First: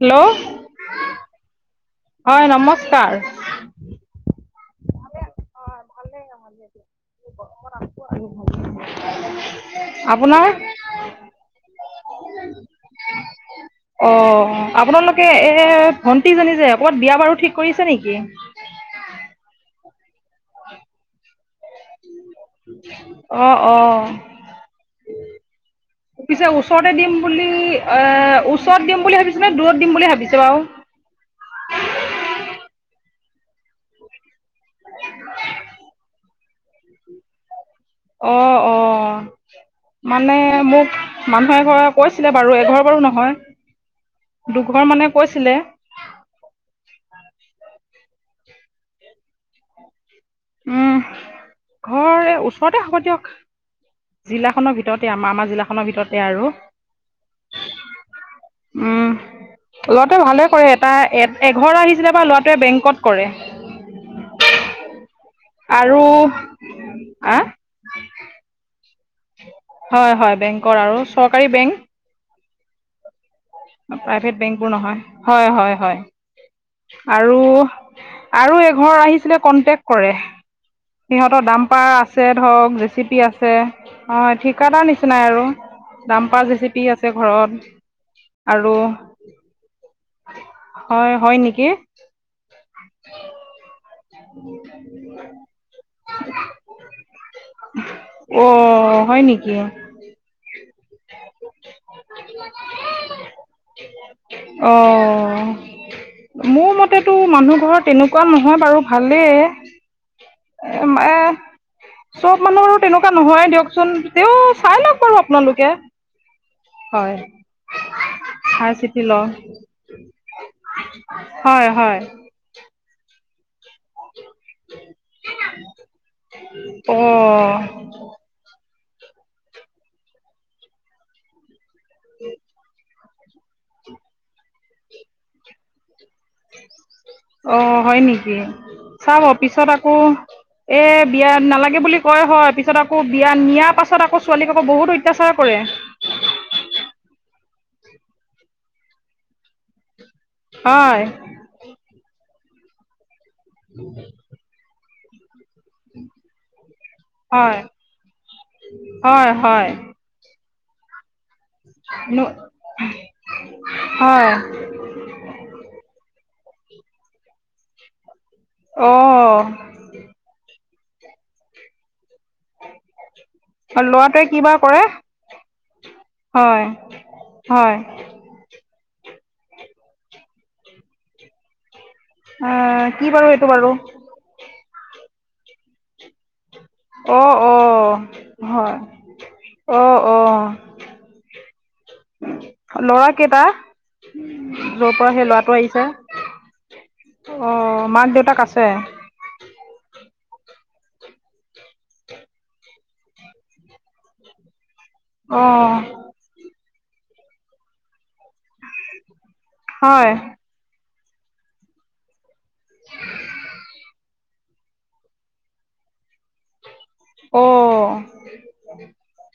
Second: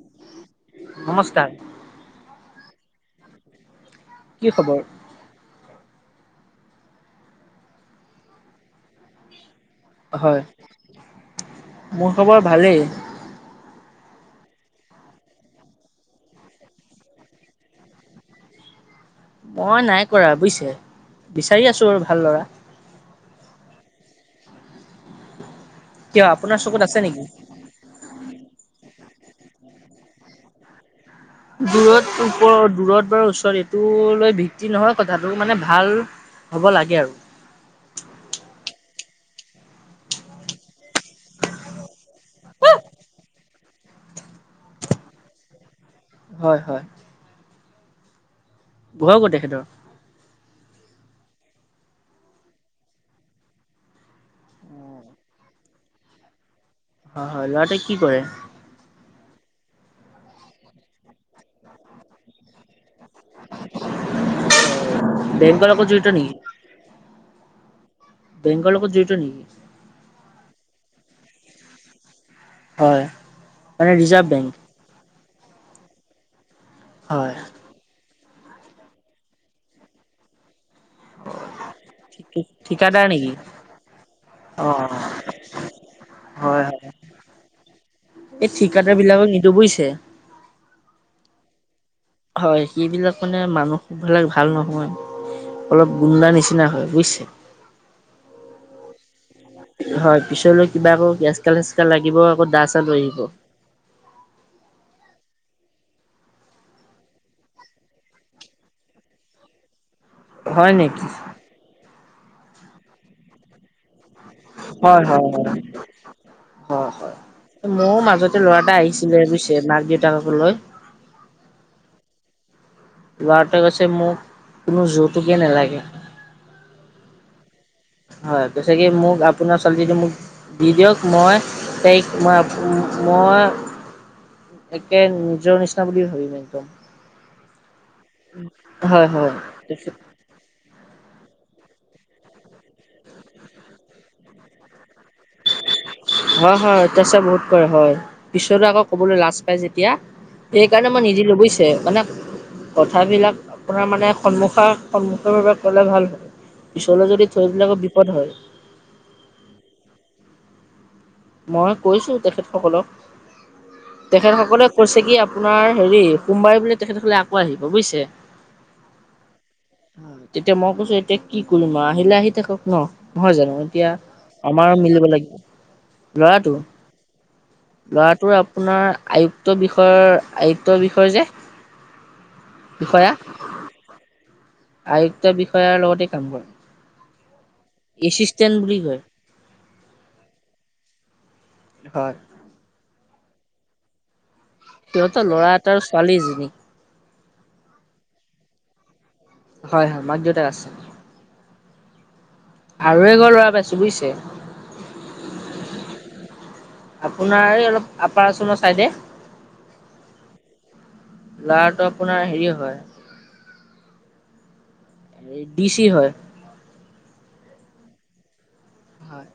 Hello. নমস্কাৰ। হয়, নমস্কাৰ। কি খবৰ? ভালেই অঁ ভালেই খালি গৰমত আছো আৰু। হয়, মোৰ খবৰ ভালেই। অ' আপোনালোকে এই ভণ্টি জানি যে ক'বাত বিয়া বাৰু ঠিক কৰিছে নেকি? মই নাই কৰা বুজিছে বিচাৰি আছোঁ আৰু ভাল ল'ৰা। অঁ' অঁ'। কিয় পিছে আপোনাৰ চকুত ওচৰতে আছে দিম নেকি বুলি- এ ওচৰত দিম বুলি ভাবিছেনে দূৰত দিম বুলি ভাবিছে বাৰু? দূৰত ওপৰত দূৰত বাৰু ওচৰত এইটো লৈ ভিত্তি নহয় কথাটো, মানে ভাল- হ'ব লাগে আৰু। অঁ' অঁ'। মানে মোক মানুহে এঘৰে কৈছিলে বাৰু এঘৰ বাৰু নহয়- দুঘৰ মানে কৈছিলে। হয় হয়। ঘৰ ক'ত তেখেতৰ? উম, ঘৰ এই ওচৰতে হব দিয়ক। জিলাখনৰ ভিতৰতে আমাৰ আমাৰ জিলাখনৰ ভিতৰতে আৰু। হয় হয়, ল'ৰাটোৱে কি কৰে? উম' ল'ৰাটোৱে ভালে কৰে এটা এঘৰ আহিছিলে বা ল'ৰাটোৱে বেংকত কৰে। বেংকৰ লগত আৰু জড়িত নি? আ বেংকৰ লগত জড়িত নি? হয় হয়, বেংকৰ আৰু চৰকাৰী বেংক। হয়। মানে ৰিজাৰ্ভ প্ৰাইভেট বেংক বোৰ নহয়, হয় হয়, হয় আৰু- আৰু এঘৰ আহিছিলে কন্টেক্ট কৰে। সিহঁতৰ দাম্পাৰ আছে ধৰক জে ঠিকাদাৰ চি পি নেকি আছে। অ অ ঠিকাদাৰ নিচিনাই আৰু দাম্পাৰ হয় জে চি হয় পি আছে ঘৰত। এই আৰু ঠিকাদাৰ বিলাকক নিদো বুজিছে। হয়, হয় নেকি? হয় সেইবিলাক মানে মানুহ বিলাক ভাল নহয় অলপ গুণ্ডা নিচিনা হয় বুজিছে? অ হয় নেকি? হয় পিছলৈ কিবা আকৌ এচকা চেচকা লাগিব আকৌ দা চা লৈ আহিব। অহ, মোৰ মতেতো মানুহ ঘৰৰ তেনেকুৱা নহয় বাৰু, হয় ভালেই নেকি? এ চব মানুহ আৰু তেনেকুৱা নহয় দিয়কচোন তেও চাই লওক হয় বাৰু হয় হয় আপোনালোকে। হয় হয়, মইও মাজতে ল'ৰা চাই এটা চিতি আহিছিলে লওঁ বুজিছে মাক দেউতাকক লৈ হয় হয়। ল'ৰাতোৱে কৈছে মোক কোনো যৌতুকে নালাগে। অঁ হয় কৈছে কি মোক আপোনাৰ ছোৱালীজনী মোক দি দিয়ক মই তাইক মই, মই একে নিজৰ নিচিনা বুলি ভাবিম। একদম অ হয় নেকি? হয় চাব পিছত হয়। আকৌ এই বিয়া নালাগে বুলি কয় হয় পিছত আকৌ বিয়া নিয়াৰ পাছত আকৌ ছোৱালীক আকৌ বহুত অত্যাচাৰ কৰে। হয় হয়, অত্যচাৰ বহুত কৰে হয়, পিছত আকৌ ক'বলৈ লাজ পাই যেতিয়া। সেইকাৰণে মই হয় নিদিলো বুজিছে, মানে কথাবিলাক আপোনাৰ মানে সন্মুখা সন্মুখৰ ভাবে ক'লে ভাল হয় পিছলৈ যদি থৈ হয় দিলে আকৌ বিপদ হয়। হয় হয়। মই কৈছো তেখেতসকলক হয় তেখেতসকলে কৈছে কি আপোনাৰ হেৰি সোমবাৰে বোলে তেখেতসকলে আকৌ আহিব বুজিছে। অহ তেতিয়া মই কৈছো এতিয়া কি কৰিম আৰু আহিলে আহি থাকক ন। নহয় জানো এতিয়া ল'ৰাটোৱে কিবা আমাৰো কৰে মিলিব লাগিব। ল'ৰাটো? হয় হয় ল'ৰাটোৰ আ পোনাৰ আয়ুক্ত বিষয়ৰ আয়ুক্তৰ বিষয় যে অ কি বাৰু সেইটো বাৰু আয়ুক্তৰ বিষয়াৰ লগতে কাম কৰে। অ অ। এচিষ্টেণ্ট হয়, বুলি কয়। অ অ। হয়। ল'ৰা কেইটা? যৰ পৰা সিহঁতৰ সেই ল'ৰা ল'ৰাটো এটা আৰু আহিছে? ছোৱালী এজনী অ মাক দেউতাক আছে? হয় হয়, মাক দেউতাক আছে। আৰু এঘৰ ল'ৰা পাইছো বুজিছে। অ। আপোনাৰ এই অলপ আপাৰ আসামৰ চাইডে হয় ল'ৰাটো আপোনাৰ হেৰি হয়। ডি চি হয়। অহ। হয়।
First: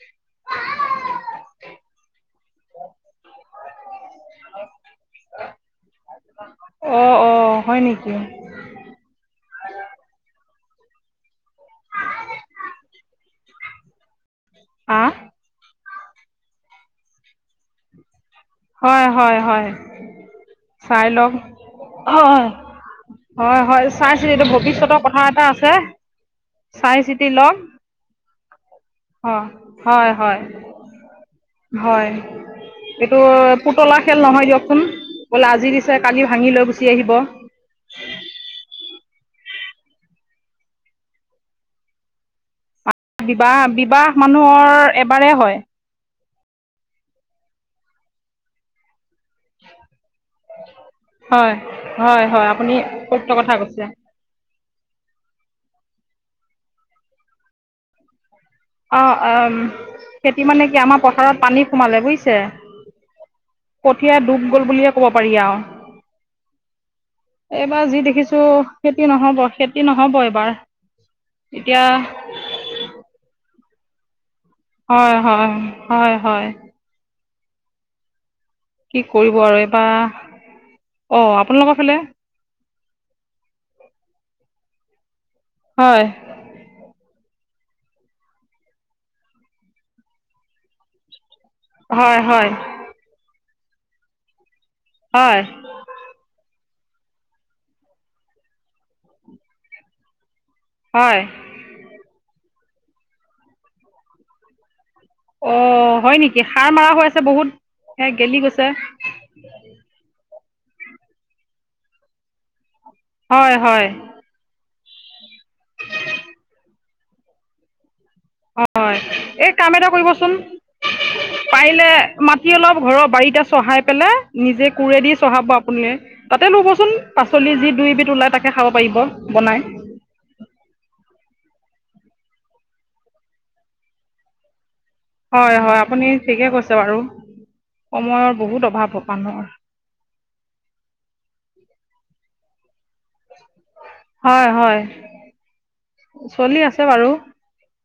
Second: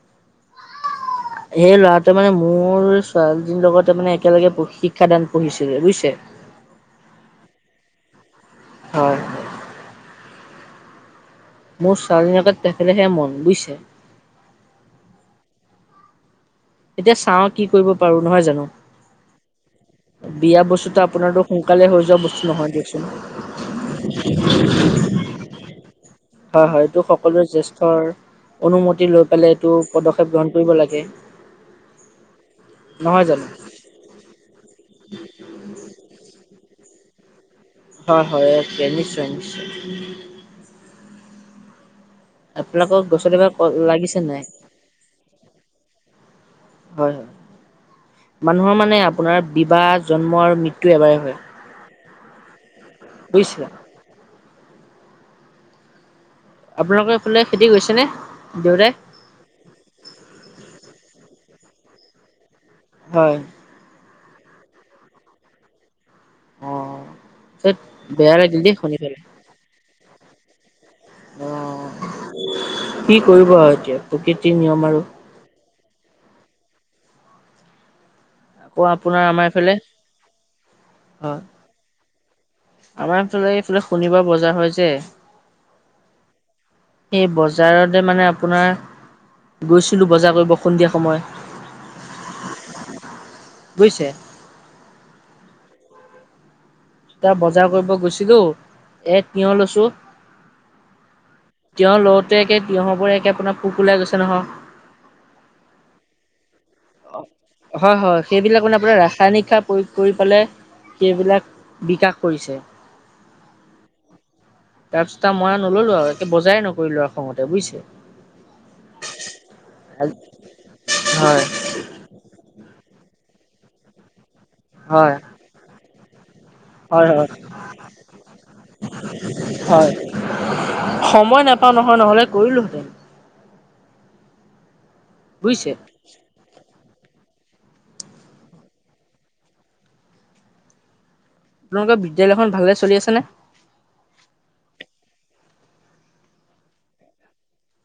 সেই ল'ৰাটোৱে মানে মোৰ ছোৱালীজনীৰ লগতে মানে একেলগে শিক্ষা দান পঢ়িছিলে বুজিছে। অ অ, হয় নেকি? হয়। মোৰ ছোৱালজনীকে তেখেতেহে মন বুজিছে। আহ এতিয়া চাওঁ কি কৰিব পাৰো নহয় জানো। হয়, হয়, হয়। বিয়া বস্তুটো চাই লওক আপোনাৰতো সোনকালে হৈ যোৱা বস্তু নহয় দিয়কচোন। হয়, হয়, চাইছিটি এইটো ভৱিষ্যতৰ কথা কথা এটা আছে। হয়, হয়, চাই এইটো চিতি সকলোৰে লওক জ্যেষ্ঠৰ অনুমতি লৈ হয় পেলাই এইটো হয় পদক্ষেপ হয় গ্ৰহণ কৰিব লাগে। হয়। এইটো নহয় জানো। পুতলা খেল নহয় দিয়কচোন বোলে আজি দিছে কালি ভাঙি লৈ গুচি আহিব। হয়, হয়, একে নিশ্চয় নিশ্চয়। আপোনালোকক গছত এবাৰ বিবাহ-বিবাহ লাগিছে নাই? মানুহৰ এবাৰেই হয়। হয়, হয়, মানুহৰ মানে আপোনাৰ বিবাহ, জন্ম আৰু মৃত্যু এবাৰে হয়। হয়, হয়, আপুনি সত্য কথা বুজিছে। কৈছে। আপোনালোকৰ এইফালে খেতি গৈছে নে? দেউতা অঁ খেতি মানে কি আমাৰ পথাৰত পানী সোমালে বুজিছে। হয়। কঠীয়া ডুব গল বুলিয়ে ক'ব পাৰি আৰু। অ পিছত এইবাৰ যি বেয়া দেখিছো লাগিল দেই শুনি খেতি পেলাই নহব খেতি নহব এইবাৰ অ এতিয়া কি কৰিব আৰু এতিয়া প্ৰকৃতি নিয়ম। আৰু হয়, হয়, হয়, হয়। আকৌ কি আপোনাৰ কৰিব আমাৰ আৰু এইফালে এইবাৰ অ', হয় আপোনালোকৰ ফালে? আমাৰ এইফালে এইফালে শনিবাৰ বজাৰ হয় যে হয়। এই বজাৰতে মানে আপোনাৰ গৈছিলোঁ বজাৰ কৰিব সন্ধিয়া সময়ত। হয়, হয়। বুজিছে? হয়। বজাৰ কৰিব গৈছিলো এ তিয়হ লৈছো। হয়। তিয়হ লওঁতে একে তিঁয়হৰ উপৰে একে পোক ওলাই গৈছে নহয়। অ', হয়, নেকি সাৰ মাৰা হৈ আছে বহুত হয় সেইয়া হয় গেলি সেইবিলাক গৈছে। মানে আপোনাৰ ৰাসায়নিক সাৰ প্ৰযোগ কৰি পেলাই সেইবিলাক বিকাশ কৰিছে। হয়, হয়। তাৰপিছত আৰু মই আৰু নলো আৰু একে বজাৰে নকৰিলো আৰু খঙতে বুজিছে। অ', এই কাম এটা কৰিবচোন। হয় পাৰিলে মাটি অলপ ঘৰৰ বাৰীতে চহাই পেলাই নিজে কোৰেদি হয় চহাব আপুনি। তাতে ৰুবচোন হয় হয় পাচলি যি দুই এবিধ ওলায় তাকে খাব পাৰিব বনাই। হয় সময় নাপাওঁ নহয় নহলে কৰিলো হেতেন। হয়, বুজিছে হয়, আপুনি ঠিকে কৈছে বাৰু সময়ৰ বহুত অভাৱ মানুহৰ। আপোনালোকৰ বিদ্যালয়খন ভালে চলি আছেনে? হয়, হয়। চলি আছে বাৰু।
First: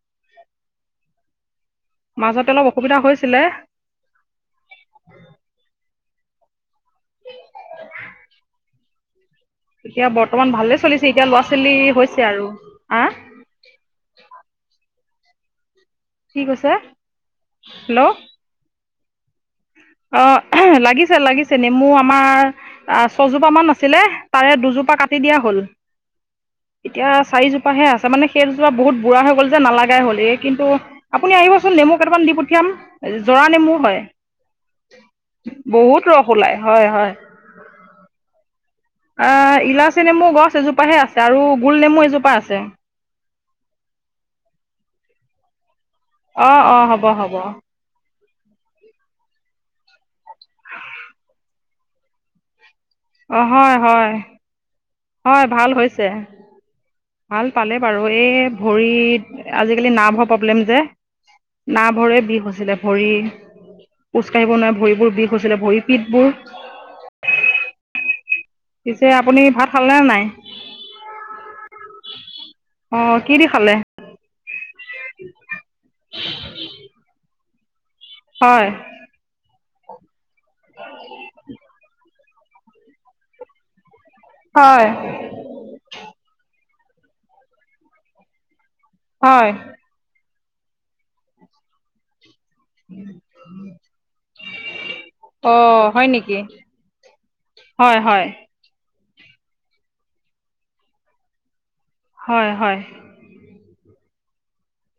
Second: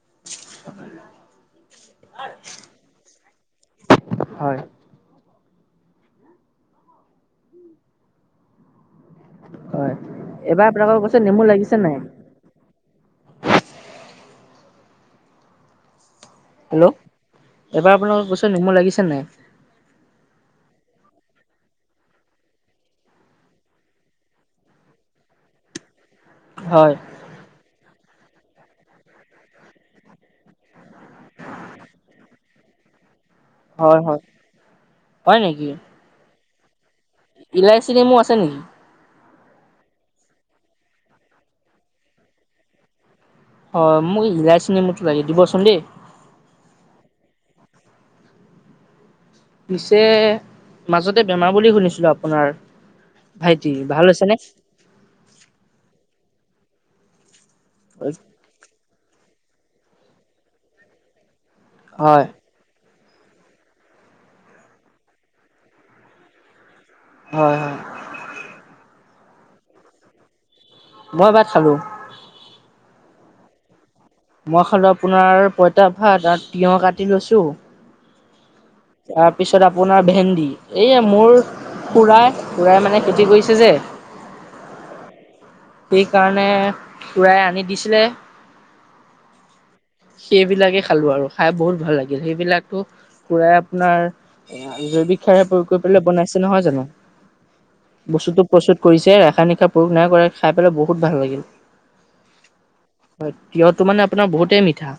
[unintelligible] মাাজতে অলপ অসুবিধা হৈছিলে। হয়। হয়, এতিয়া বৰ্তমান এইবাৰ ভালে আপোনালোকৰ চলিছে। গছত এতিয়া ল'ৰা নেমু ছোৱালী লাগিছে নাই? হৈছে আৰু। আ কি কৈছে হেল্ল', এইবাৰ হেল্ল' আপোনালোকৰ গছত নেমু লাগিছে নাই? অ', লাগিছে, লাগিছে। নেমু আমাৰ আহ, ছজোপামান আছিলে, তাৰে দুজোপা কাটি দিয়া হ'ল। হয়, এতিয়া চাৰিজোপাহে আছে, মানে সেইজোপা বহুত বুঢ়া হৈ গ'ল যে। নালাগাই হ'ল কিন্তু আপুনি আহিবচোন, নেমু কেইটামান দি পঠিয়াম। জৰা নেমু হয়। হয় বহুত ৰস ওলাই। হয়, হয়। ইলাইচি নেমু আছে নেকি? ইলাচী নেমু গছ এজোপাহে আছে আৰু গোল নেমু এজোপা আছে। অ', মোক ইলাচী নেমুটো লাগে, দিবচোন দেই। অ', অ'। হ'ব, হ'ব। পিছে মাজতে বেমাৰ বুলি শুনিছিলো, আপোনাৰ অঁ হয় ভাইটিৰ। হয় ভাল হৈছে নে? হয়, ভাল হৈছে। ভাল পালে বাৰু, হয়, এই ভৰিত আজিকালি নাৰ্ভৰ প্ৰব্লেম যে, নাৰ্ভৰে হয়, বিষ হৈছিলে। ভৰি। খোজ কঢ়িব নোৱাৰে, ভৰিবোৰ বিষ হৈছিলে। ভৰি পীঠবোৰ হয়, হয়। পিছে আপুনি ভাত খালে নে নাই? মই ভাত খালোঁ। অ' কি দি খালে? মই খালোঁ আপোনাৰ পঁইতা ভাত আৰু তিঁয়হ কাটি লৈছোঁ। হয়। তাৰপিছত আপোনাৰ ভেন্দি। এই মোৰ খুৰাই, খুৰাই মানে খেতি কৰিছে যে হয়। সেইকাৰণে খুৰাই আনি দিছিলে। হয়। সেইবিলাকে খালো আৰু খাই বহুত ভাল লাগিল। সেইবিলাক ত', খুৰাই আপোনাৰ জৈৱিক সাৰ হে প্ৰয়োগ কৰি অঁ পেলাইছে হয় নেকি বনাইছে। নহয় জানো? হয়, হয়। বস্তুটো প্ৰস্তুত কৰিছে। ৰাসায়নিক সাৰ প্ৰয়োগ নাই কৰা। খাই পেলাই বহুত ভাল লাগিল। হয়, হয়। হয়। তিঁয়হটো মানে আপোনাৰ বহুতেই মিঠা।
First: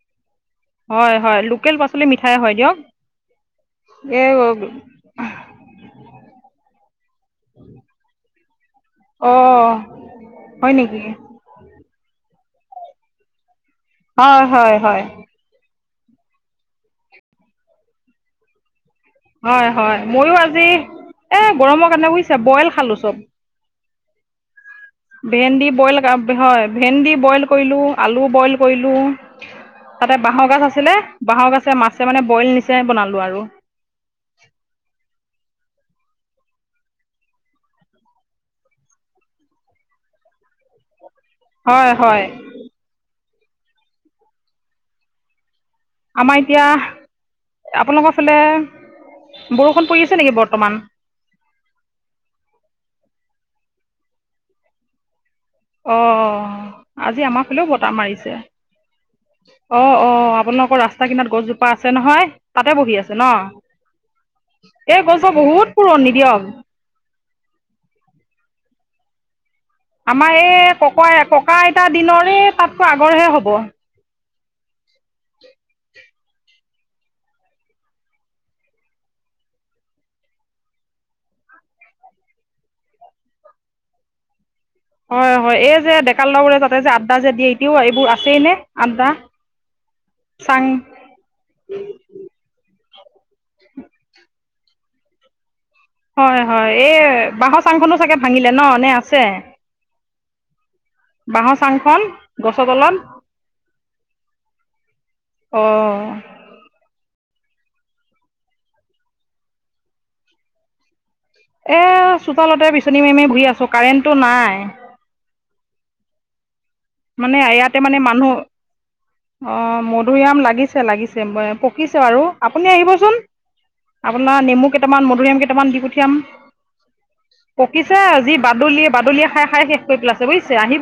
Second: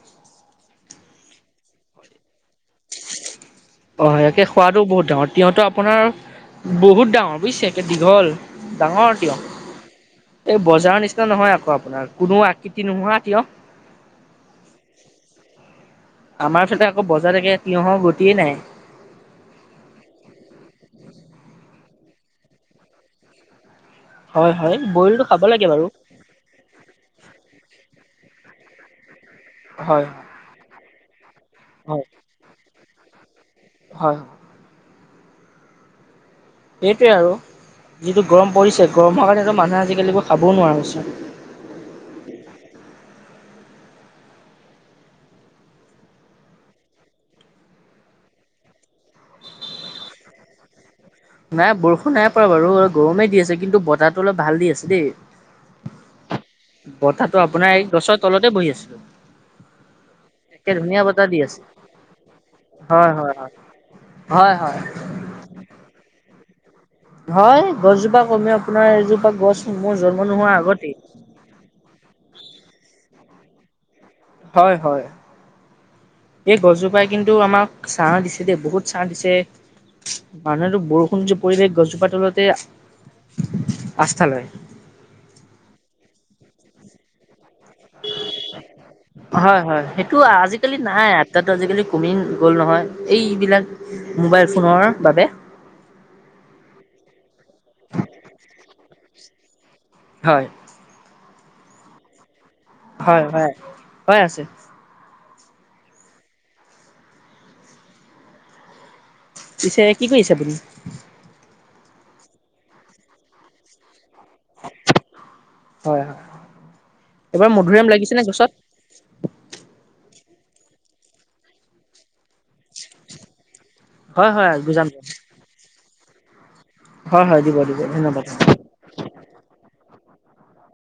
হয়, হয়। লোকেল পাচলি মিঠাই হয় দিয়ক। অ', এই একে সোৱাদো বহুত ডাঙৰ। তিয়ঁহটো আপোনাৰ বহুত ডাঙৰ বুজিছে, একে দীঘল ডাঙৰ তিয়ঁহ। অঁ এই হয় নেকি বজাৰৰ নিচিনা নহয় আকৌ আপোনাৰ কোনো আকৃতি নোহোৱা তিয়ঁহ। হয়, হয়, হয়। আমাৰ ওচৰতে আকৌ বজাৰ একে তিঁয়হৰ গতিয়ে নাই। হয়, হয়। ময়ো আজি এ, গৰমৰ কাৰণে বুজিছা, বইল খালো চব। হয়, হয়। বইলটো খাব লাগে ভেন্দি বাৰু। বইল হয়। ভেন্দি বইল কৰিলো, আলু বইল কৰিলো হয় তাতে বাঁহৰ গছ আছিলে, বাঁহৰ গাছে, হয় মাছে মানে বইল নিচিনাই বনালো আৰু। হয়। সেইটোৱে আৰু যিটো গৰম পৰিছে, গৰমৰ কাৰণেতো মানুহে আজিকালিকো খাবও নোৱাৰা হৈছে। হয়, হয়। আমাৰ এতিয়া, আপোনালোকৰ ফালে বৰষুণ পৰি আছে নেকি, বৰ্তমান। নাই, বৰষুণ নাই পৰা বাৰু অলপ গৰমেই দি আছে, কিন্তু বতাহটো অলপ ভাল দি আছে দেই। অঁ আজি বতাহটো আমাৰ ফালেও আপোনাৰ, এই গছৰ তলতে বহি আছোঁ। অ', অ', আপোনালোকৰ ৰাস্তা কিনাৰত গছজোপা আছে নহয় তাতে বহি হয় আছে হয় ন'? হয় হয়, হয়। এই গছ জোৰ বহুত পুৰণি দিয়ক হয়, গছজোপা কমেও আপোনাৰ এজোপা গছ মোৰ জন্ম আমাৰ নোহোৱাৰ এই আগতেই। ককৈ ককা আইতাৰ দিনৰেই তাতকৈ আগৰহে হ'ব। হয়, হয়। এই গছজোপাই কিন্তু আমাক ছাহ দিছে দেই বহুত ছাহ দিছে। মানুহেতো বৰষুণ যে পৰিলে গছজোপা তলতে আস্থা লয়। হয়, হয়, এই যে ডেকা ল'ৰাবোৰে যে তাতে যে আড্ডা যে দিয়ে এতিয়াও এইবোৰ আছেই নে আড্ডা হয়, হয়, সেইটো চাং আজিকালি নাই আড্ডাটো আজিকালি কমি গ'ল নহয়, এইবিলাক মোবাইল ফোনৰ বাবে হয়, হয়, এই বাঁহৰ চাংখনো চাগে ভাঙিলে ন' নে আছে? হয় বাঁহৰ চাংখন গছৰ তলত হয় হয় হয় আছে অ', পিছে কি কৰি আছে আপুনি? এই চোতালতে বিচনী মাৰি মাৰি ঘূৰি আছোঁ কাৰেণ্টটো নাই। হয়, হয়। মানে এইবাৰ ইয়াতে মধুৰিআম মানে লাগিছেনে মানুহ গছত অ', মধুৰিআম লাগিছে লাগিছে পকিছে বাৰু আপুনি আহিবচোন। হয় আপোনাৰ হয় নেমু গোজাম কেইটামান মধুৰিআম কেইটামান দি পঠিয়াম। হয় হয় দিব দিব পকিছে ধন্যবাদ আজি বাদুলি বাদুলিয়ে খাই খাই শেষ কৰি পেলাইছে বুজিছে আহি